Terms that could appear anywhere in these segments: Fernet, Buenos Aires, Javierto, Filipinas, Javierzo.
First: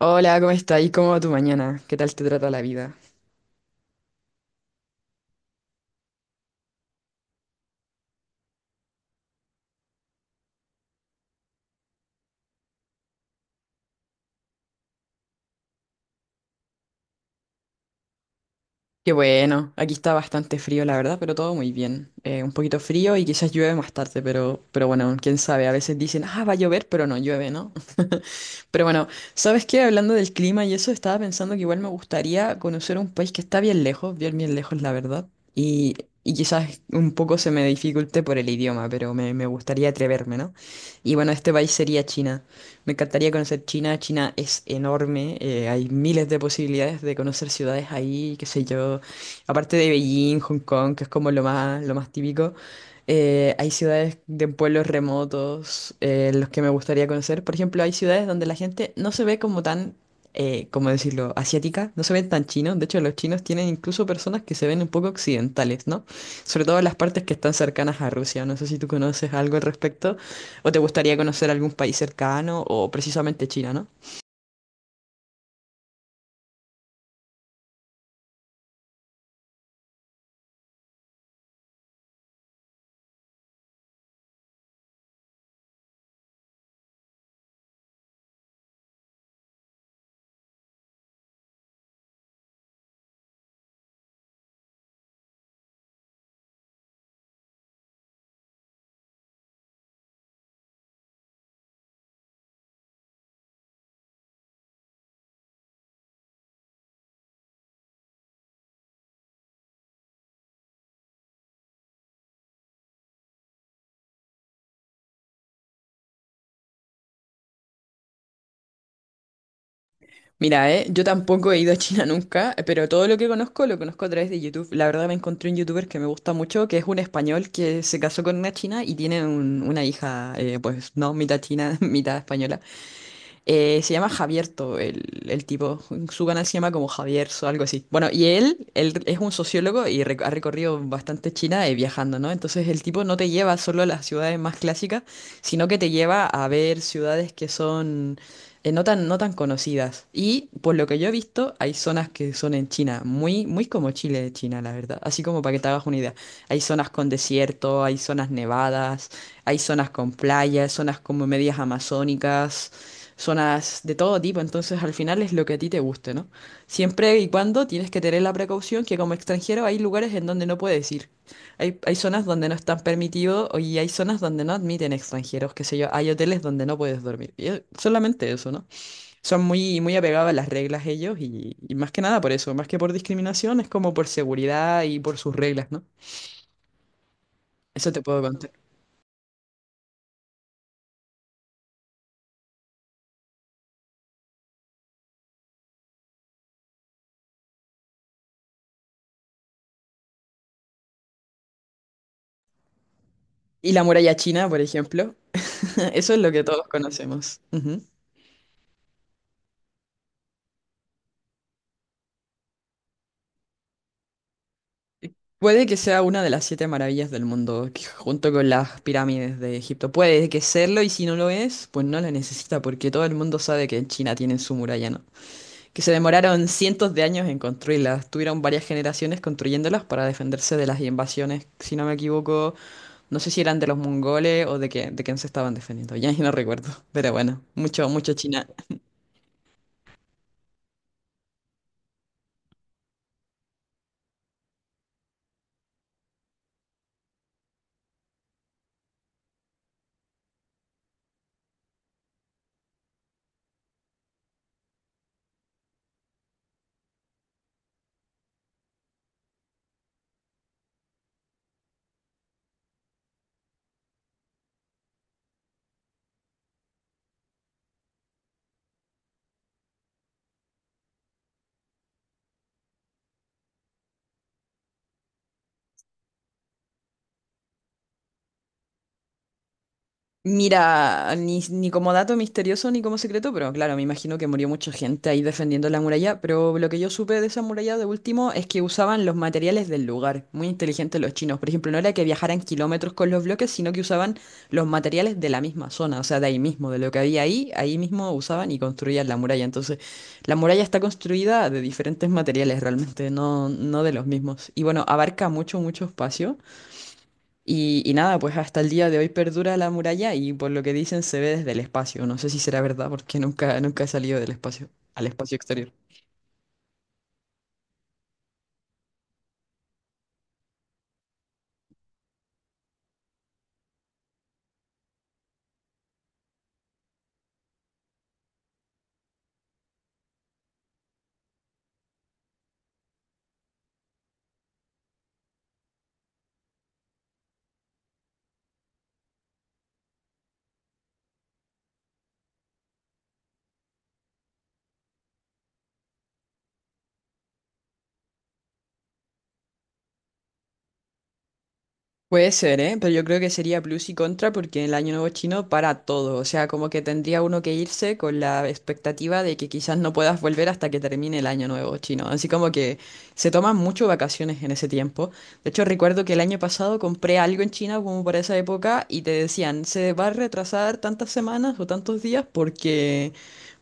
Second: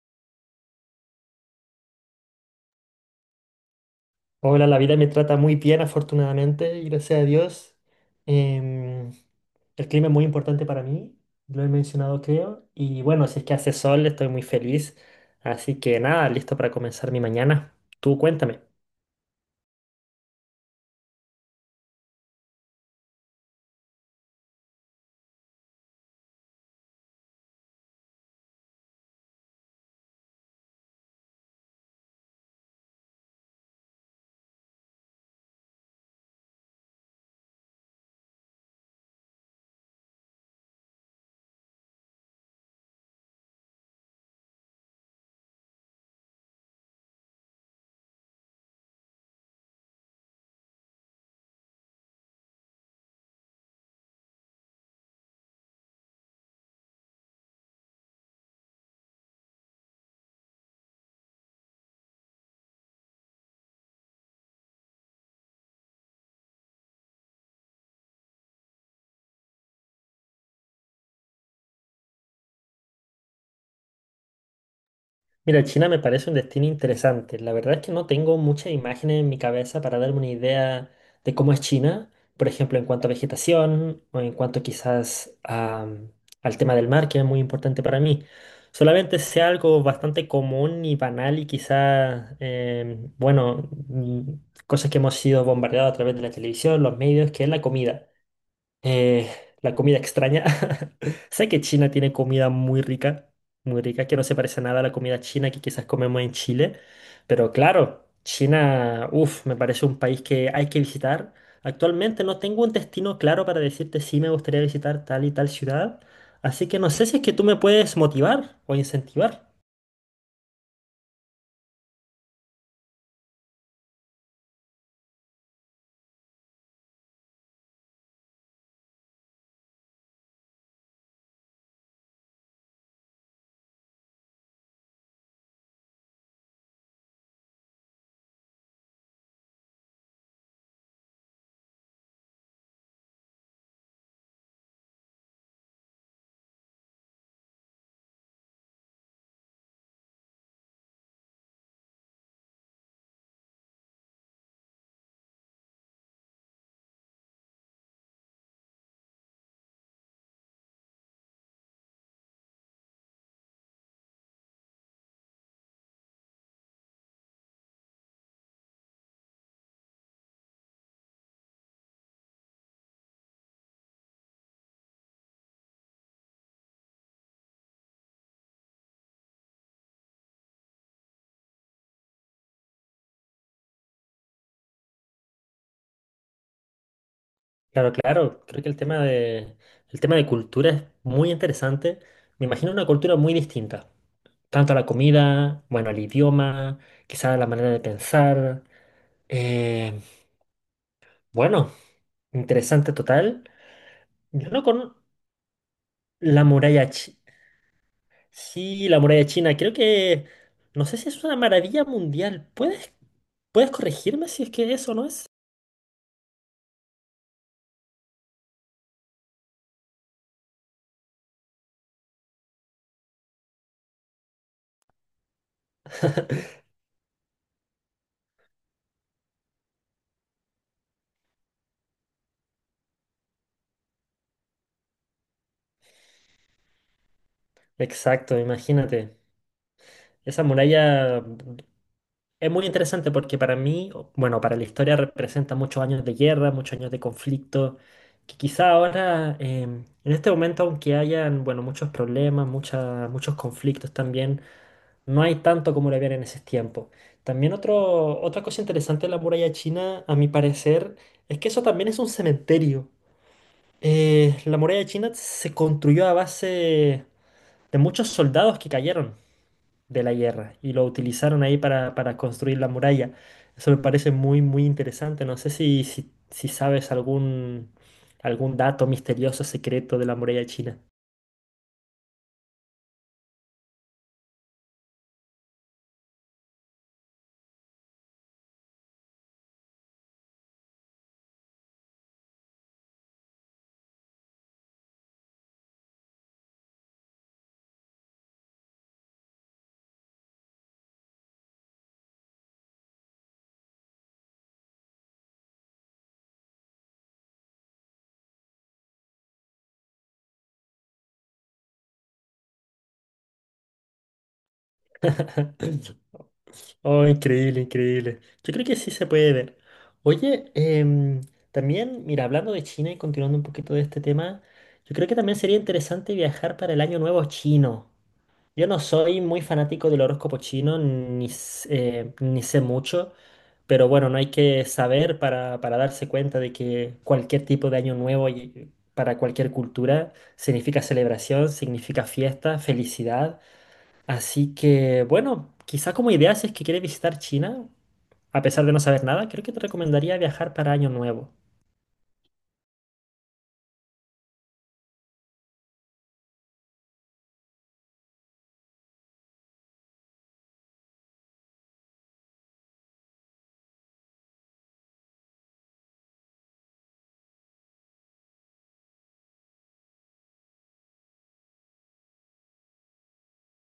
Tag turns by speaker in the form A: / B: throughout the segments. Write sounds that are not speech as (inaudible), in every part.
A: Hola, ¿cómo estás? ¿Y cómo va tu mañana? ¿Qué tal te trata la vida?
B: Hola, la vida me trata muy bien, afortunadamente, y gracias a Dios. Em, el clima es muy importante para mí, lo he mencionado creo, y bueno, si es que hace sol, estoy muy feliz. Así que nada, listo para comenzar mi mañana. Tú cuéntame.
A: Qué bueno, aquí está bastante frío, la verdad, pero todo muy bien. Un poquito frío y quizás llueve más tarde, pero bueno, quién sabe, a veces dicen, ah, va a llover, pero no llueve, ¿no? Pero bueno, ¿sabes qué? Hablando del clima y eso, estaba pensando que igual me gustaría conocer un país que está bien lejos, bien lejos, la verdad. Y, y quizás un poco se me dificulte por el idioma, pero me gustaría atreverme, ¿no? Y bueno, este país sería China. Me encantaría conocer China. China es enorme, hay miles de posibilidades de conocer ciudades ahí, qué sé yo. Aparte de Beijing, Hong Kong, que es como lo más típico. Hay ciudades de pueblos remotos los que me gustaría conocer. Por ejemplo, hay ciudades donde la gente no se ve como tan, ¿cómo decirlo?, asiática, no se ven tan chinos. De hecho, los chinos tienen incluso personas que se ven un poco occidentales, ¿no? Sobre todo en las partes que están cercanas a Rusia. No sé si tú conoces algo al respecto o te gustaría conocer algún país cercano o precisamente China, ¿no?
B: Mira, China me parece un destino interesante. La verdad es que no tengo muchas imágenes en mi cabeza para darme una idea de cómo es China, por ejemplo, en cuanto a vegetación o en cuanto quizás al tema del mar, que es muy importante para mí. Solamente sé algo bastante común y banal y quizás, bueno, cosas que hemos sido bombardeados a través de la televisión, los medios, que es la comida. Eh, la comida extraña. (laughs) Sé que China tiene comida muy rica, que no se parece nada a la comida china que quizás comemos en Chile. Pero claro, China, uff, me parece un país que hay que visitar. Actualmente no tengo un destino claro para decirte si me gustaría visitar tal y tal ciudad. Así que no sé si es que tú me puedes motivar o incentivar.
A: Mira, yo tampoco he ido a China nunca, pero todo lo que conozco lo conozco a través de YouTube. La verdad me encontré un youtuber que me gusta mucho, que es un español que se casó con una china y tiene una hija, pues no, mitad china, (laughs) mitad española. Se llama Javierto, el tipo. Su canal se llama como Javierzo, algo así. Bueno, y él es un sociólogo y ha recorrido bastante China viajando, ¿no? Entonces el tipo no te lleva solo a las ciudades más clásicas, sino que te lleva a ver ciudades que son no tan, no tan conocidas. Y por lo que yo he visto, hay zonas que son en China, muy, muy como Chile de China, la verdad. Así como para que te hagas una idea. Hay zonas con desierto, hay zonas nevadas, hay zonas con playas, zonas como medias amazónicas, zonas de todo tipo. Entonces, al final es lo que a ti te guste, ¿no? Siempre y cuando tienes que tener la precaución que como extranjero hay lugares en donde no puedes ir. Hay zonas donde no están permitidos y hay zonas donde no admiten extranjeros, qué sé yo, hay hoteles donde no puedes dormir. Y es solamente eso, ¿no? Son muy, muy apegados a las reglas ellos y más que nada por eso, más que por discriminación, es como por seguridad y por sus reglas, ¿no?
B: Claro,
A: Eso te puedo
B: claro,
A: contar.
B: creo que el tema de cultura es muy interesante. Me imagino una cultura muy distinta. Tanto la comida, bueno, el idioma, quizás la manera de pensar. Eh, bueno, interesante total.
A: Y la muralla china,
B: Yo
A: por
B: no con
A: ejemplo, (laughs) eso es lo
B: la
A: que todos
B: muralla china.
A: conocemos. Ujú.
B: Sí, la muralla china. Creo no sé si es una maravilla mundial. ¿Puedes, puedes corregirme si es que eso no es?
A: Puede que sea una de las siete maravillas del mundo, que junto con las pirámides de Egipto. Puede que serlo y si no lo es, pues no la necesita porque todo el mundo sabe que en China tienen su muralla, ¿no? Que se demoraron cientos de años en construirlas, tuvieron varias generaciones construyéndolas para defenderse de las invasiones, si no me equivoco. No sé si eran de los mongoles o de, que, de quién se estaban defendiendo. Ya (laughs) ni no recuerdo. Pero bueno, mucho, mucho
B: Exacto,
A: China.
B: imagínate. Esa muralla es muy interesante porque para mí, bueno, para la historia representa muchos años de guerra, muchos años de conflicto, que quizá ahora, en este momento, aunque hayan, bueno, muchos problemas, muchos conflictos también, no hay tanto como lo había en ese tiempo. También otra cosa interesante de la muralla china, a mi parecer, es que eso también es un cementerio. La muralla china se construyó a base de muchos soldados que cayeron de la guerra y lo utilizaron ahí para construir la muralla. Eso me parece muy, muy interesante. No sé si sabes algún dato misterioso, secreto de la muralla china.
A: Mira, ni como dato misterioso ni como secreto, pero claro, me imagino que murió mucha gente ahí defendiendo la muralla, pero lo que yo supe de esa muralla de último es que usaban los materiales del lugar, muy inteligentes los chinos, por ejemplo, no era que viajaran kilómetros con los bloques, sino que usaban los materiales de la misma zona, o sea, de ahí mismo, de lo que había ahí, ahí mismo usaban y construían la muralla, entonces la muralla está construida de diferentes materiales realmente, no de los mismos, y bueno, abarca mucho, mucho espacio. Y nada, pues hasta el día de hoy perdura la muralla y por lo que dicen se ve desde el espacio. No sé si será verdad porque nunca, nunca he salido del espacio, al espacio
B: (laughs)
A: exterior.
B: Oh, increíble, increíble. Yo creo que sí se puede ver. Oye, también, mira, hablando de China y continuando un poquito de este tema, yo creo que también sería interesante viajar para el Año Nuevo chino. Yo no soy muy fanático del horóscopo chino, ni sé mucho, pero bueno, no hay que saber para darse cuenta de que cualquier tipo de año nuevo para cualquier cultura significa celebración, significa fiesta, felicidad. Así que bueno, quizá como idea si es que quieres visitar China, a pesar de no saber nada, creo que te recomendaría viajar para año nuevo.
A: Puede ser, ¿eh? Pero yo creo que sería plus y contra porque el Año Nuevo chino para todo. O sea, como que tendría uno que irse con la expectativa de que quizás no puedas volver hasta que termine el Año Nuevo chino. Así como que se toman mucho vacaciones en ese tiempo. De hecho, recuerdo que el año pasado compré algo en China como para esa época y te decían, se va a retrasar tantas semanas o tantos días porque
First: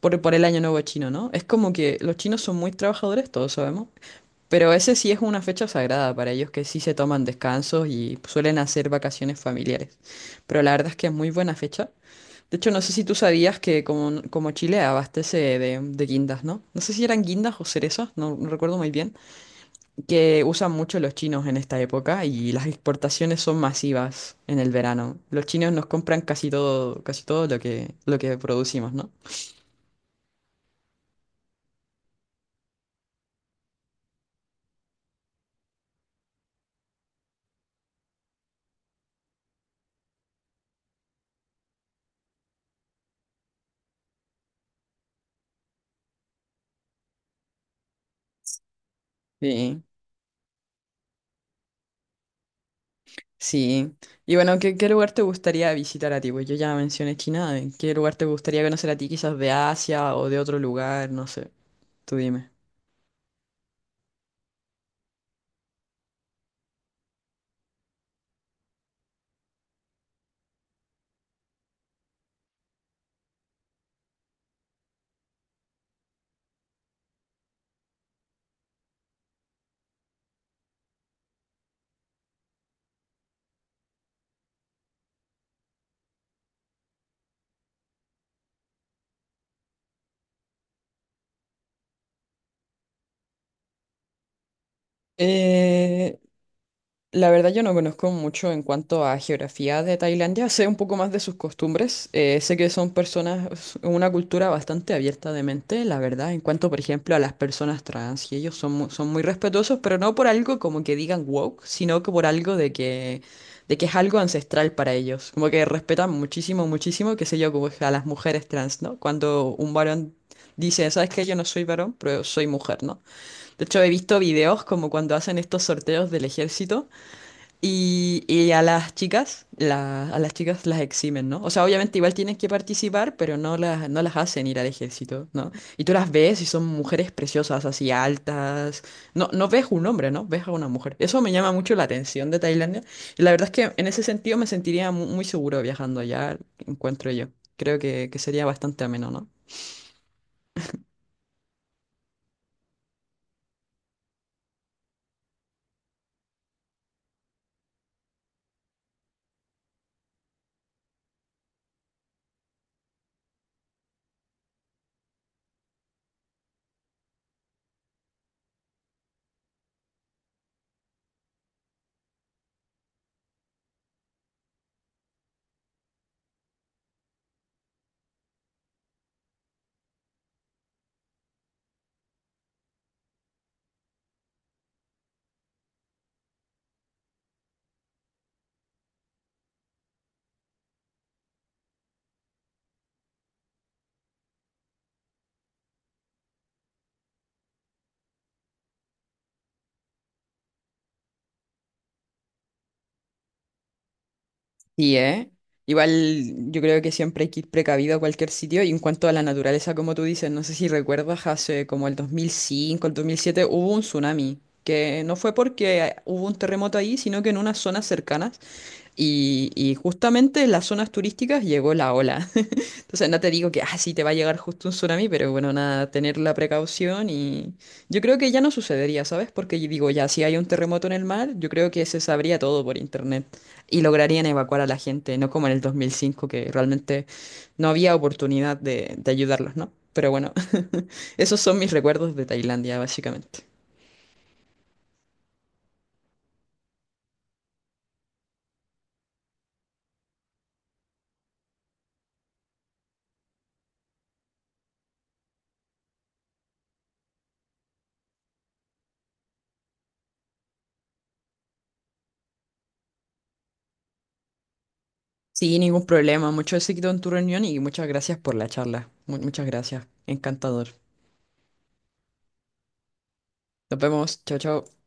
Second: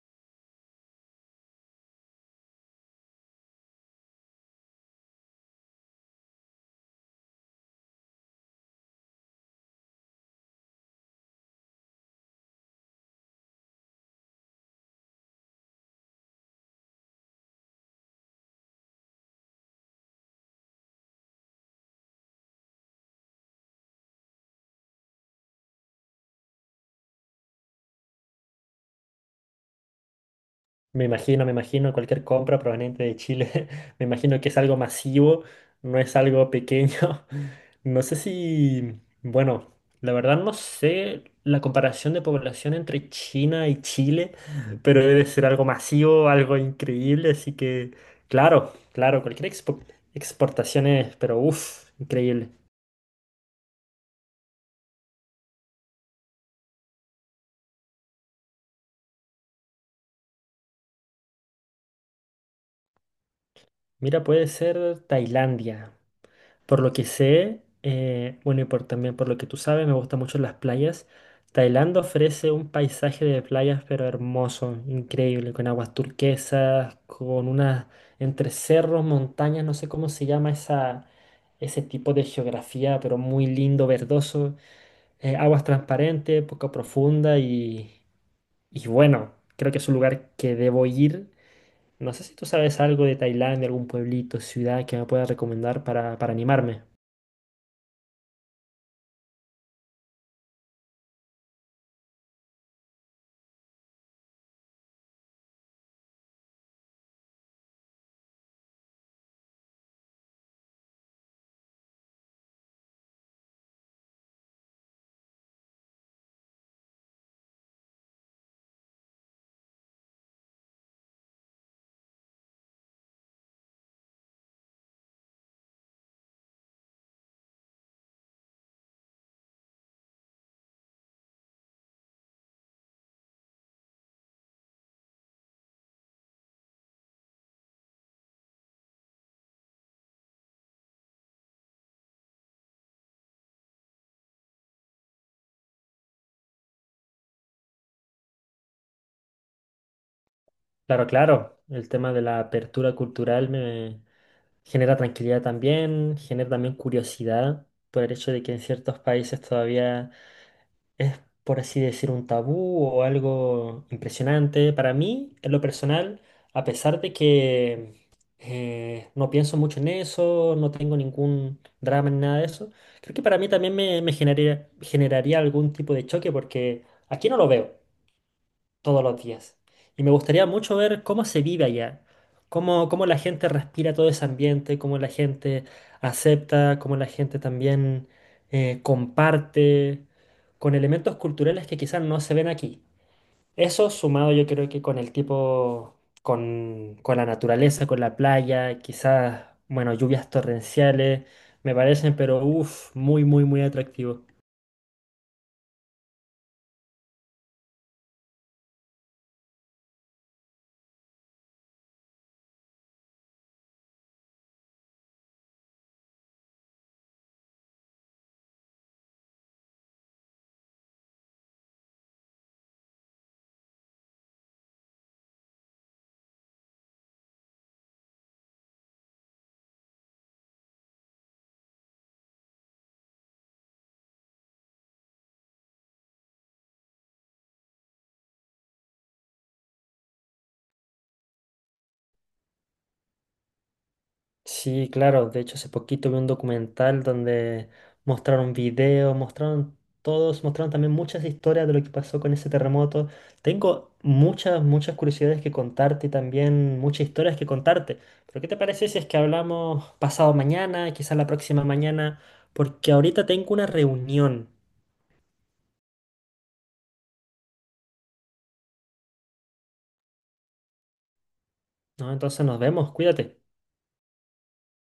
A: por el Año Nuevo chino, ¿no? Es como que los chinos son muy trabajadores, todos sabemos. Pero ese sí es una fecha sagrada para ellos que sí se toman descansos y suelen hacer vacaciones familiares. Pero la verdad es que es muy buena fecha. De hecho, no sé si tú sabías que como Chile abastece de guindas, ¿no? No sé si eran guindas o cerezas, no recuerdo muy bien, que usan mucho los chinos en esta época y las exportaciones son masivas en el verano. Los chinos nos compran casi todo lo que producimos, ¿no?
B: Me imagino cualquier compra proveniente de Chile. (laughs) Me imagino que es algo masivo, no es algo pequeño. (laughs) No sé si, bueno, la verdad no sé la comparación de población entre China y Chile, pero debe ser algo masivo, algo increíble. Así que, claro, claro, cualquier
A: Sí.
B: exportación es, pero uff, increíble.
A: Sí. Y bueno, ¿qué lugar te gustaría visitar a ti? Pues yo ya mencioné China. ¿En qué lugar te gustaría conocer a ti? Quizás de Asia o de otro lugar, no sé. Tú dime.
B: Mira, puede ser Tailandia. Por lo que sé, bueno, también por lo que tú sabes, me gustan mucho las playas. Tailandia ofrece un paisaje de playas, pero hermoso, increíble, con aguas turquesas, con unas entre cerros, montañas, no sé cómo se llama ese tipo de geografía, pero muy lindo, verdoso, aguas transparentes, poco profunda y bueno, creo que es un lugar que debo ir. No sé si tú sabes algo de Tailandia, algún pueblito, ciudad que me pueda recomendar
A: Eh,
B: para animarme.
A: La verdad yo no conozco mucho en cuanto a geografía de Tailandia, (laughs) sé un poco más de sus costumbres, sé que son personas, una cultura bastante abierta de mente, la verdad, en cuanto por ejemplo a las personas trans, y ellos son, son muy respetuosos, pero no por algo como que digan woke, sino que por algo de que es algo ancestral para ellos, como que respetan muchísimo, muchísimo, qué sé yo, como a las mujeres trans, ¿no? Cuando un varón dice, ¿sabes qué? Yo no soy varón, pero soy mujer, ¿no? De hecho he visto videos como cuando hacen estos sorteos del ejército. Y a las chicas, a las chicas las eximen, ¿no? O sea, obviamente igual tienen que participar, pero no las hacen ir al ejército, ¿no? Y tú las ves y son mujeres preciosas, así altas. No ves un hombre, ¿no? Ves a una mujer. Eso me llama mucho la atención de Tailandia. Y la verdad es que en ese sentido me sentiría muy, seguro viajando allá, encuentro yo. Creo que sería bastante ameno, ¿no?
B: Claro, claro. El tema de la apertura cultural me genera tranquilidad también, genera también curiosidad por el hecho de que en ciertos países todavía, por así decir, un tabú o algo impresionante. Para mí, en lo personal, a pesar de que no pienso mucho en eso, no tengo ningún drama ni nada de eso, creo que para mí también me generaría, generaría algún tipo de choque porque aquí no lo veo todos los días. Y me gustaría mucho ver cómo se vive allá, cómo, cómo la gente respira todo ese ambiente, cómo la gente acepta, cómo la gente también comparte con elementos culturales que quizás no se ven aquí. Eso sumado yo creo que con el tipo, con la naturaleza, con la playa, quizás, bueno, lluvias torrenciales, me parecen, pero uff, muy, muy, muy atractivo.
A: Sí, ¿eh? Igual yo creo que siempre hay que ir precavido a cualquier sitio y en cuanto a la naturaleza, como tú dices, no sé si recuerdas, hace como el 2005, el 2007, hubo un tsunami, que no fue porque hubo un terremoto ahí, sino que en unas zonas cercanas y justamente en las zonas turísticas llegó la ola. (laughs) Entonces no te digo que, ah, sí, te va a llegar justo un tsunami, pero bueno, nada, tener la precaución y yo creo que ya no sucedería, ¿sabes? Porque yo digo, ya, si hay un terremoto en el mar, yo creo que se sabría todo por internet y lograrían evacuar a la gente, no como en el 2005, que realmente no había oportunidad de ayudarlos, ¿no? Pero bueno, (laughs) esos son mis recuerdos de Tailandia, básicamente.
B: Sí, claro. De hecho, hace poquito vi un documental donde mostraron videos, mostraron todos, mostraron también muchas historias de lo que pasó con ese terremoto. Tengo muchas, muchas curiosidades que contarte y también muchas historias que contarte. Pero ¿qué te parece si es que hablamos pasado mañana, quizás la próxima mañana? Porque ahorita tengo una reunión,
A: Sí, ningún problema, mucho éxito en tu reunión y muchas gracias por la charla. Muchas gracias, encantador.
B: ¿no? Entonces nos vemos, cuídate.
A: Nos vemos, chao, chao.